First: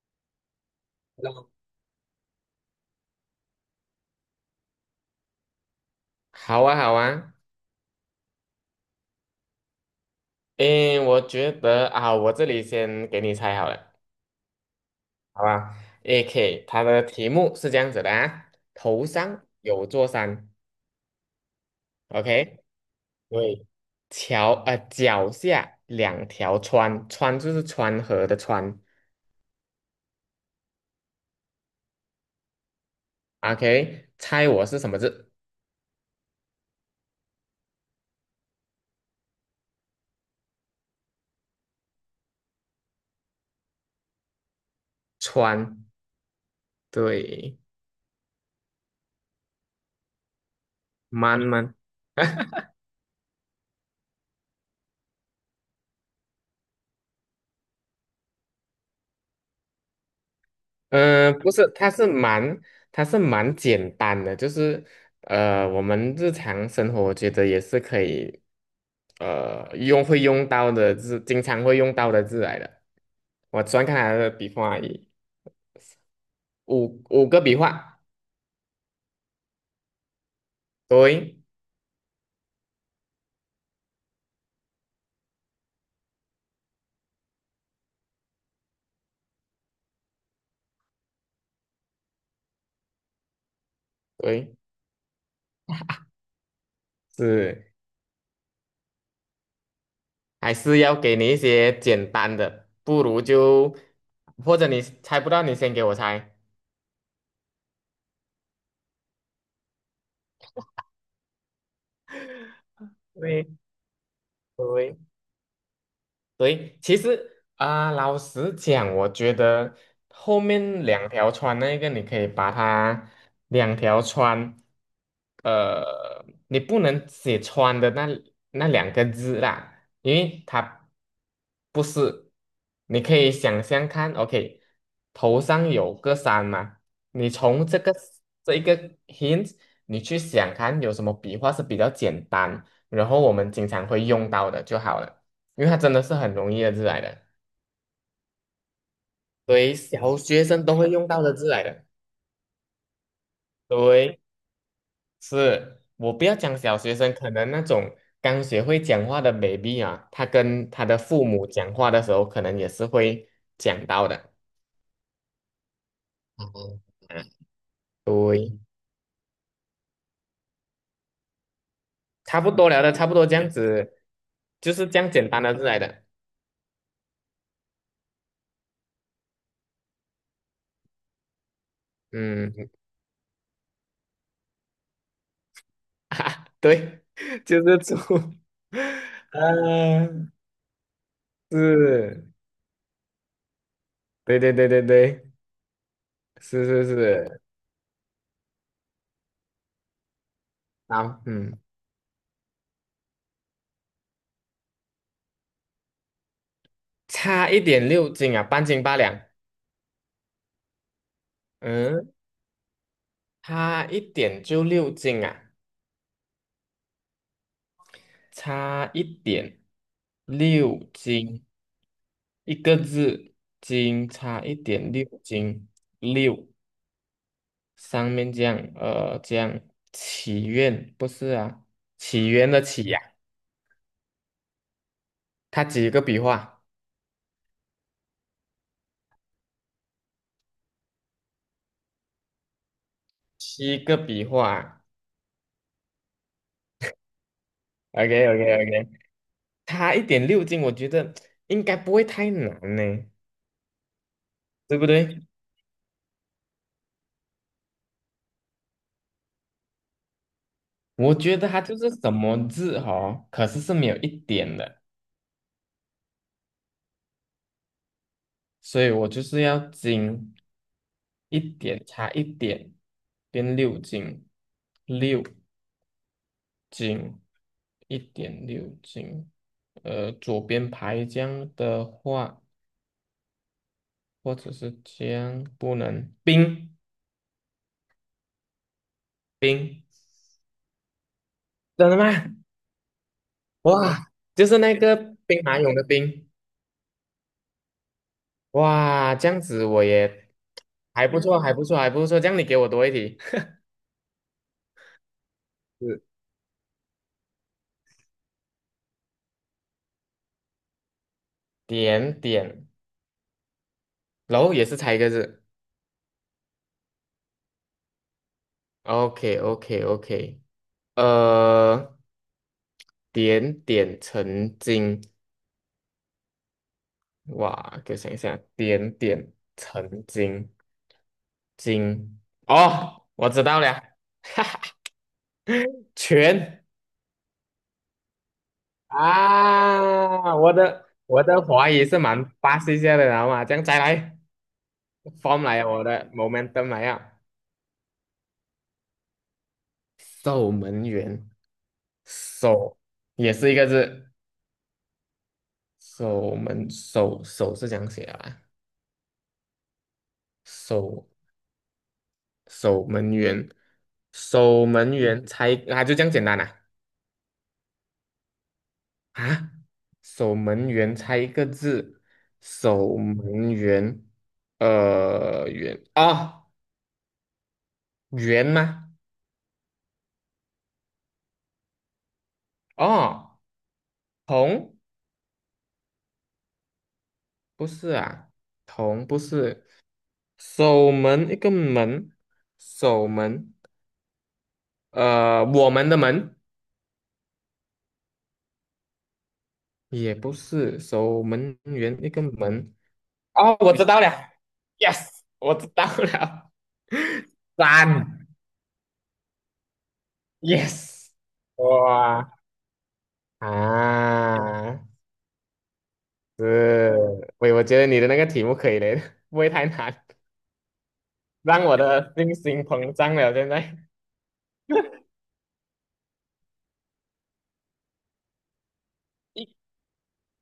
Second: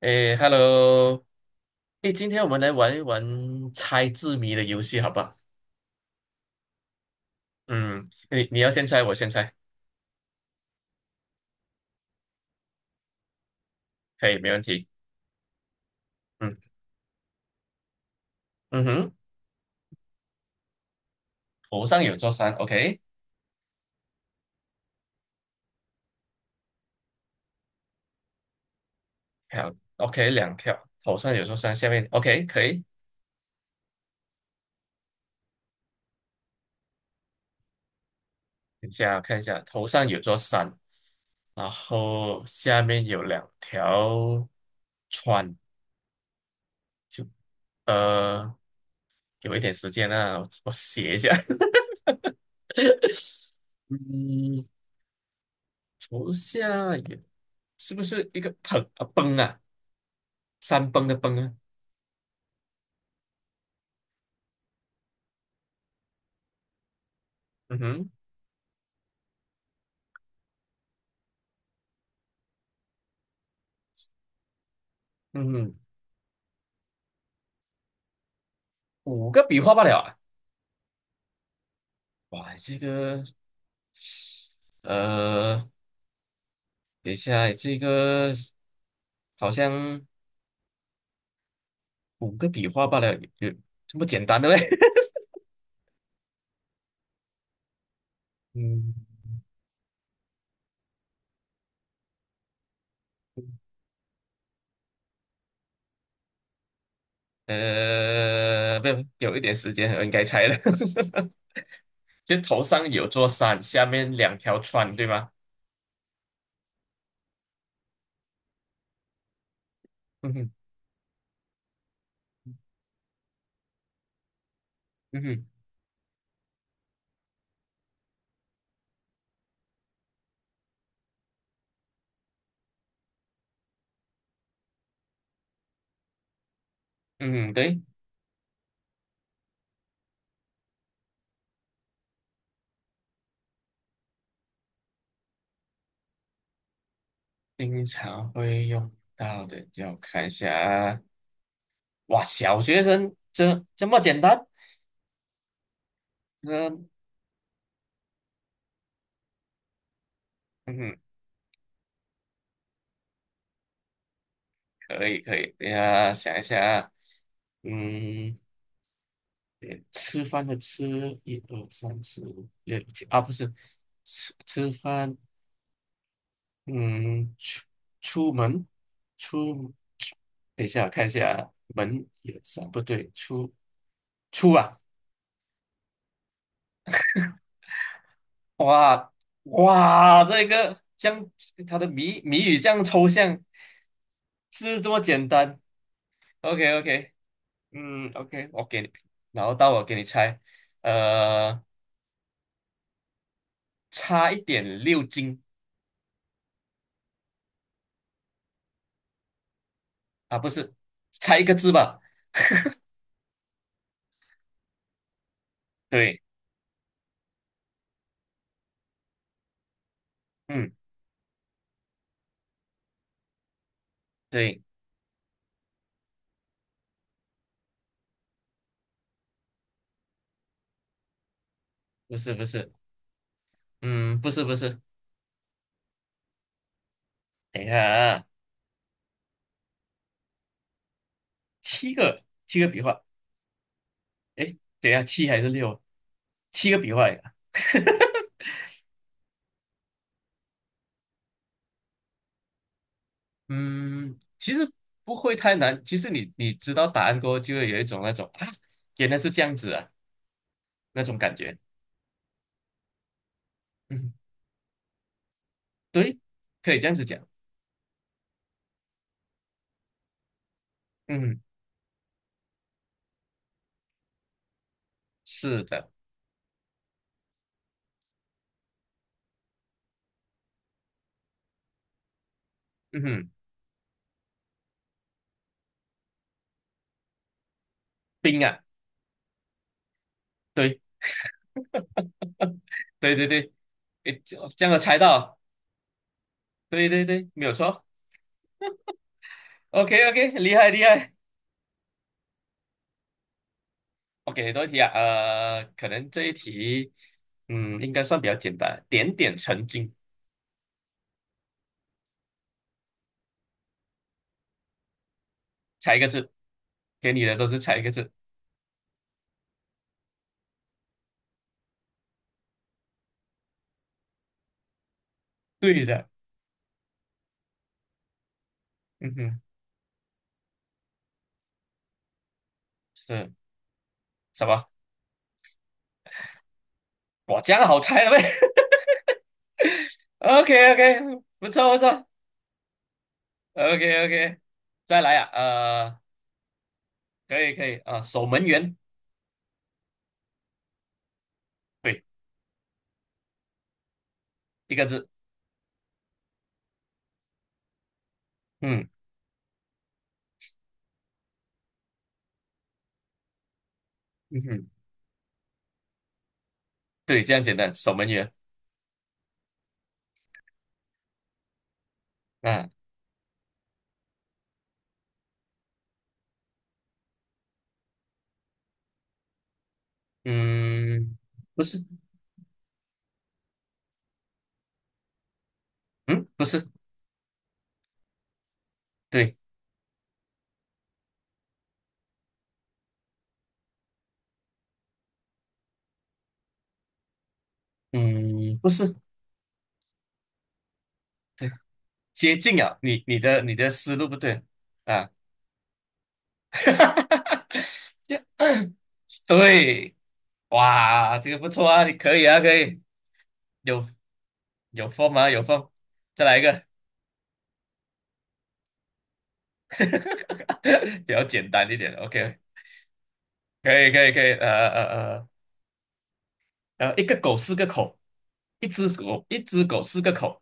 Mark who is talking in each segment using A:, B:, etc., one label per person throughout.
A: 诶，Hello。诶，今天我们来玩一玩猜字谜的游戏，好不好？
B: 好啊，好啊。
A: 嗯。你要先猜，我先猜。
B: 诶，我觉得啊，我这里先给你猜好了，
A: 可以，没问题。
B: 好吧？AK，
A: 嗯
B: 它的题目是这样子的啊，
A: 嗯
B: 头
A: 哼。
B: 上有座山
A: 头上有座山
B: ，OK，
A: ，OK。
B: 对，桥脚下两条川，川就是川河的川
A: 好，OK，两条。头上有座山，下面 OK，可以。
B: ，OK，猜我是什么字？
A: 等一下看一下，头上有座山，然后下面有两条川。
B: 川，
A: 就
B: 对。
A: 呃，有一点时间啊，我写一下。
B: 蛮蛮，
A: 嗯，头下有，是不是一个盆啊崩啊？山崩的崩
B: 嗯、不
A: 啊。
B: 是，它是蛮，它是蛮简单的，就是。我们日常生活我觉得也
A: 嗯
B: 是可
A: 哼。
B: 以用会用到的字，经常会用到的字来的。我喜欢看他的笔画，已，
A: 嗯哼。
B: 五个笔画。
A: 五个笔画罢了啊！
B: 对
A: 哇，这个呃，等一下，这个好像五个笔画罢了，有这么简单的
B: 对，
A: 呗？
B: 是
A: 嗯，
B: 还是要给你一些简单的，不如就或者你猜不到，你先给我猜。
A: 不，有一点时间，我应该猜了。就头上有座
B: 对
A: 山，下面两条船，
B: 对，
A: 对吗？
B: 对，其实啊、老实讲，我觉得
A: 嗯
B: 后
A: 哼。
B: 面两条穿那个，你可以把它两条穿，
A: 嗯哼。
B: 你不能写穿的那两个字啦，因为它不是，你可以想象看，OK，头上有个山嘛，你
A: 嗯哼，
B: 从这
A: 对，
B: 个这一个 hint，你去想看有什么笔画是比较简单，然后我们经常会用到的就好了，因为它真的是很容易的字来的。
A: 经常会用到的，
B: 对，
A: 就
B: 小
A: 看一
B: 学
A: 下
B: 生都会
A: 啊。
B: 用到的字来的。
A: 哇，小学生这么简
B: 对，
A: 单？
B: 是，我不要讲小
A: 嗯、
B: 学生，可能那种刚学会讲话的 baby 啊，他跟
A: 嗯
B: 他
A: 哼。
B: 的父母讲话的时候，可能也是会讲到的。
A: 可以可以，等一下想一下
B: 哦
A: 啊。嗯，
B: 对，
A: 对吃饭的吃，一二三四
B: 差
A: 五
B: 不多
A: 六
B: 聊的
A: 七
B: 差不
A: 啊，
B: 多
A: 不
B: 这样
A: 是
B: 子，
A: 吃吃
B: 就是这样
A: 饭，
B: 简单的字来的。
A: 嗯，出门出，出等一下我看一下啊，门也
B: 嗯，
A: 算不对，出啊。
B: 啊，对，就是猪。
A: 哇 哇，
B: 啊，
A: 这个这样它的谜
B: 是，
A: 谜语这样抽象，
B: 对对对
A: 是
B: 对
A: 这么
B: 对，
A: 简单
B: 是
A: ，OK
B: 是
A: OK。
B: 是，
A: 嗯 OK，我给你，然后到我给你猜，
B: 好，嗯。
A: 呃。差一点六斤
B: 差一点六斤啊，半斤八两。
A: 啊，不是，差一个字吧？
B: 嗯，差一点就六斤啊，
A: 对。
B: 差一点
A: 嗯，
B: 六斤，一个字，斤差一
A: 对，
B: 点六斤六。上面这样，这样祈愿不是啊，
A: 不
B: 起
A: 是不
B: 源的
A: 是。
B: 起呀、
A: 嗯，不是不是。
B: 它几个笔画？
A: 等一下啊，七个笔画。
B: 七个笔
A: 诶，
B: 画。
A: 等一下七还是六？七个笔画呀。
B: o k o k o k 它一点六斤，我觉得应该不会太难呢，
A: 嗯，其实
B: 对不
A: 不
B: 对？
A: 会太难。其实你知道答案过后，就会有一种那种啊，原来是这样子啊，那
B: 我
A: 种感
B: 觉得
A: 觉。
B: 它就是什么字哦，可是是没有一
A: 嗯，
B: 点的，
A: 对，可以这样子讲。
B: 所以我就是要精一
A: 嗯，
B: 点，差一点变六斤，六。
A: 是的。
B: 斤，一点六斤。左边排浆的话，
A: 嗯哼，
B: 或者是浆不能冰
A: 冰啊。
B: 冰，
A: 对，
B: 真的吗？
A: 对对对。
B: 哇，
A: 诶，这
B: 就是
A: 这样
B: 那
A: 我
B: 个
A: 猜到。
B: 兵马俑的兵。
A: 对对对，没有错。
B: 哇，这样子我
A: OK OK，
B: 也
A: 厉害厉
B: 还
A: 害。
B: 不错，还不错，还不错。这样你给我多一题，
A: OK，多一题啊，可
B: 是
A: 能这一题。嗯，应该算比较简单，点点成金，
B: 点点，然后也是猜一个字。
A: 猜一个字，给你的都是猜一个字。
B: OK OK OK，呃，点点成金，
A: 对的。
B: 哇，给我想一想，点
A: 嗯
B: 点
A: 哼，
B: 成金金哦，我
A: 是
B: 知道了，哈
A: 什
B: 哈，
A: 么？
B: 全。
A: 哇，这样好猜了呗。
B: 啊，
A: OK
B: 我的
A: OK，
B: 我的
A: 不
B: 华
A: 错不
B: 语是
A: 错。
B: 蛮巴西一下的，然后吗？这样再
A: OK
B: 来
A: OK，再来啊，
B: ，form 来了我的 momentum 来了。
A: 可以可以啊，守门员，
B: 守门员，
A: 对，
B: 守也是一个字，
A: 一个字。
B: 守门是这样写的啊，
A: 嗯
B: 守守门员，
A: 嗯
B: 守
A: 哼，
B: 门员猜啊，就这样简单啊。
A: 对，这样简单，守门员。
B: 啊，守门员猜一个字，
A: 啊。
B: 守门员，员啊，员吗？
A: 嗯，不是。
B: 哦，同
A: 嗯，不是。
B: 不是啊，同不
A: 对，
B: 是，守门一个门，守门，我们的门
A: 嗯，不是。
B: 也不是，守
A: 对，
B: 门员一个
A: 接近
B: 门。
A: 啊，你你的你
B: 哦，
A: 的
B: 我知
A: 思
B: 道了
A: 路不对
B: ，yes，
A: 啊。
B: 我知道 了。
A: 哈哈
B: 三
A: 这 对。
B: ，yes。
A: 哇，这个不错啊，你可以
B: 哇
A: 啊，可以，有
B: 啊！
A: 有风吗？有风，再来一个。
B: 是，我觉得你的那个题目可以嘞，不会太难，
A: 比较简
B: 让
A: 单一
B: 我
A: 点
B: 的信
A: ，OK。
B: 心膨胀了。现
A: 可
B: 在
A: 以可以可以，一个狗四个口，一只狗一
B: 一
A: 只狗四个口。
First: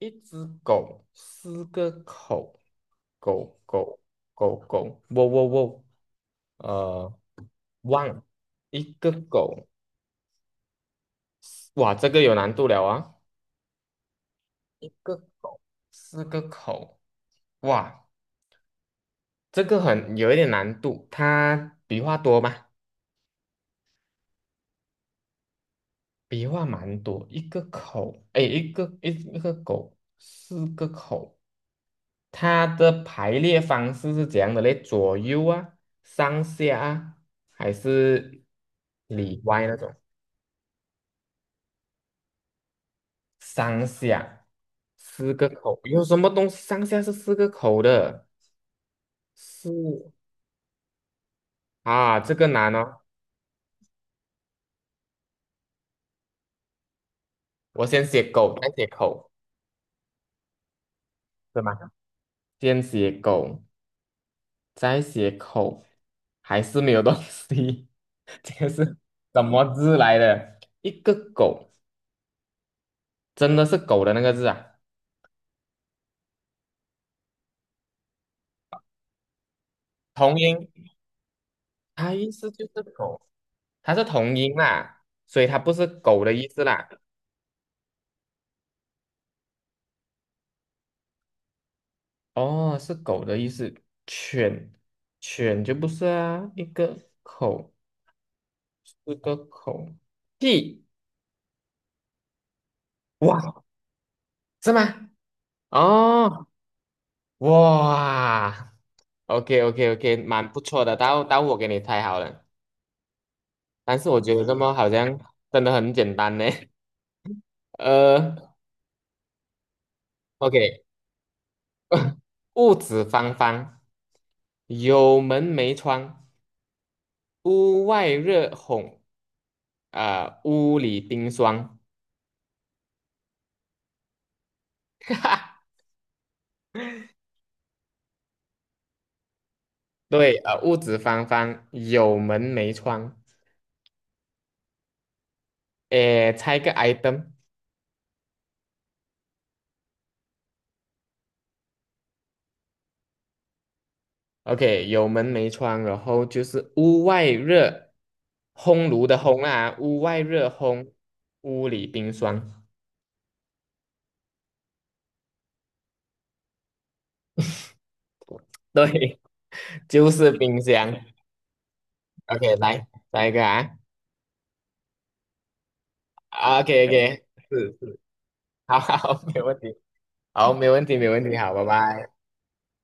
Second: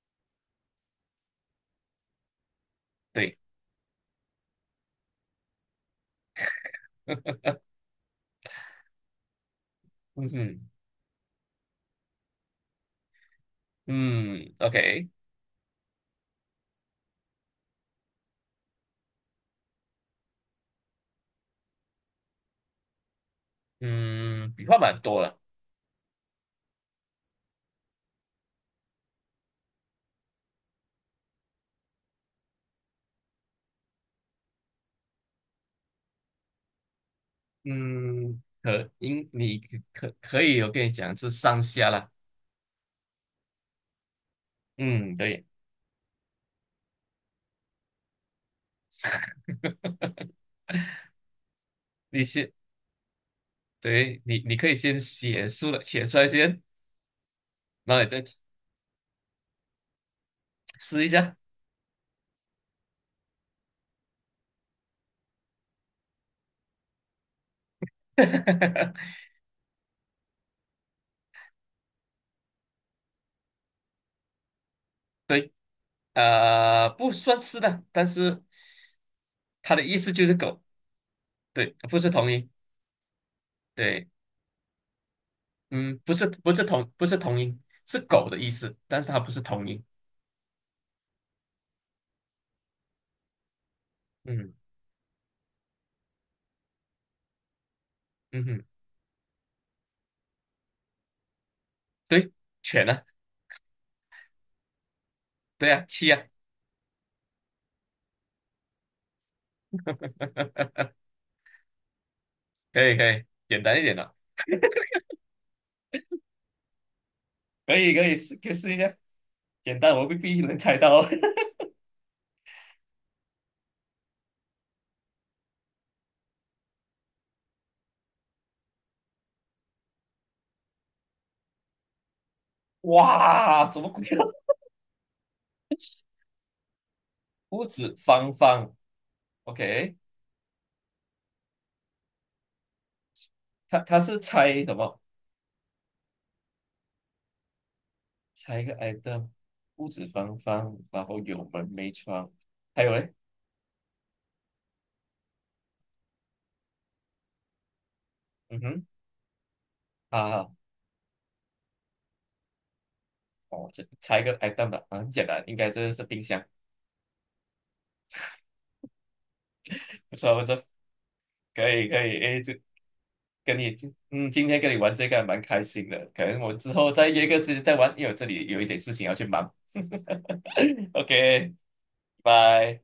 B: 一只狗，四个口，
A: 对，
B: 狗狗狗狗，喔喔喔，呃，汪，一个狗，
A: 嗯嗯
B: 哇，这个有难度了啊。
A: 嗯
B: 一
A: ，OK。
B: 个狗，四个口，哇，这个很有一点难度，它笔画多吗？
A: 嗯，笔画蛮多了。
B: 笔画蛮多，一个口，哎，一个狗，四个口。它的排列方式是怎样的嘞？左右啊，上下啊，还
A: 嗯，
B: 是里
A: 你
B: 外那种？
A: 可以，我跟你讲是上下啦。
B: 上下
A: 嗯，
B: 四
A: 对，
B: 个口，有什么东西上下是四个口的？是啊，
A: 你
B: 这个
A: 先，
B: 难哦。
A: 对你可以先写出来，写出来先，
B: 我
A: 然后
B: 先
A: 你再
B: 写狗，再写口，
A: 试一下。
B: 是吗？先写狗，再写口，还是没有东西。这个是 什么字来的？一个狗，真的是狗的那个字啊？
A: 对，不算是的，但是它的意思就是
B: 同
A: 狗，
B: 音。
A: 对，不是
B: 它意
A: 同音，
B: 思就是狗，它是
A: 对，
B: 同音啦，所以它不是
A: 嗯，不
B: 狗
A: 是
B: 的意
A: 不
B: 思
A: 是
B: 啦。
A: 不是同音，是狗的意思，但是它不是同音。
B: 哦，是狗的意思。
A: 嗯
B: 犬，犬就不是啊，一个口，
A: 嗯哼，
B: 一个口。屁，
A: 对，犬呢？
B: 哇，是吗？
A: 对啊，七啊，
B: 哦，哇，OK OK OK，蛮不错的。待会我给你猜好了，
A: 可以可以，简单一点
B: 但是
A: 的，
B: 我觉得这么好像真的很简单呢。
A: 可以可以试，可以
B: 呃
A: 试一下。简单，我未必能
B: ，OK，
A: 猜到。
B: 屋子方方，有门没窗。屋外热烘，屋里冰霜。
A: 哇，怎么鬼啊？屋子方方，OK。
B: 对，屋子方方，有门没窗。
A: 他是猜什么？
B: 诶，猜个 item，OK，
A: 猜一个 item，屋子方方，然后有门没窗，还有嘞，
B: 有门没窗，然后就是屋外热，
A: 嗯哼，
B: 烘炉的烘啊，屋外热
A: 啊，
B: 烘，屋里冰霜。
A: 哦，这猜一个 item 吧。啊很简单，应该这是冰箱。
B: 对，就
A: 不
B: 是
A: 错，不错，
B: 冰箱。
A: 可以可以。诶，
B: OK，
A: 这
B: 来，下一个
A: 跟你
B: 啊。
A: 今天跟你玩这个还蛮开心的，可能我之后再
B: OK，OK，
A: 约个时间再
B: 是，
A: 玩，因为我这里有一点
B: 好
A: 事情要
B: 好，
A: 去
B: 没
A: 忙。
B: 问题，好，没问 题，没问题，
A: OK，
B: 好，拜拜。
A: 拜。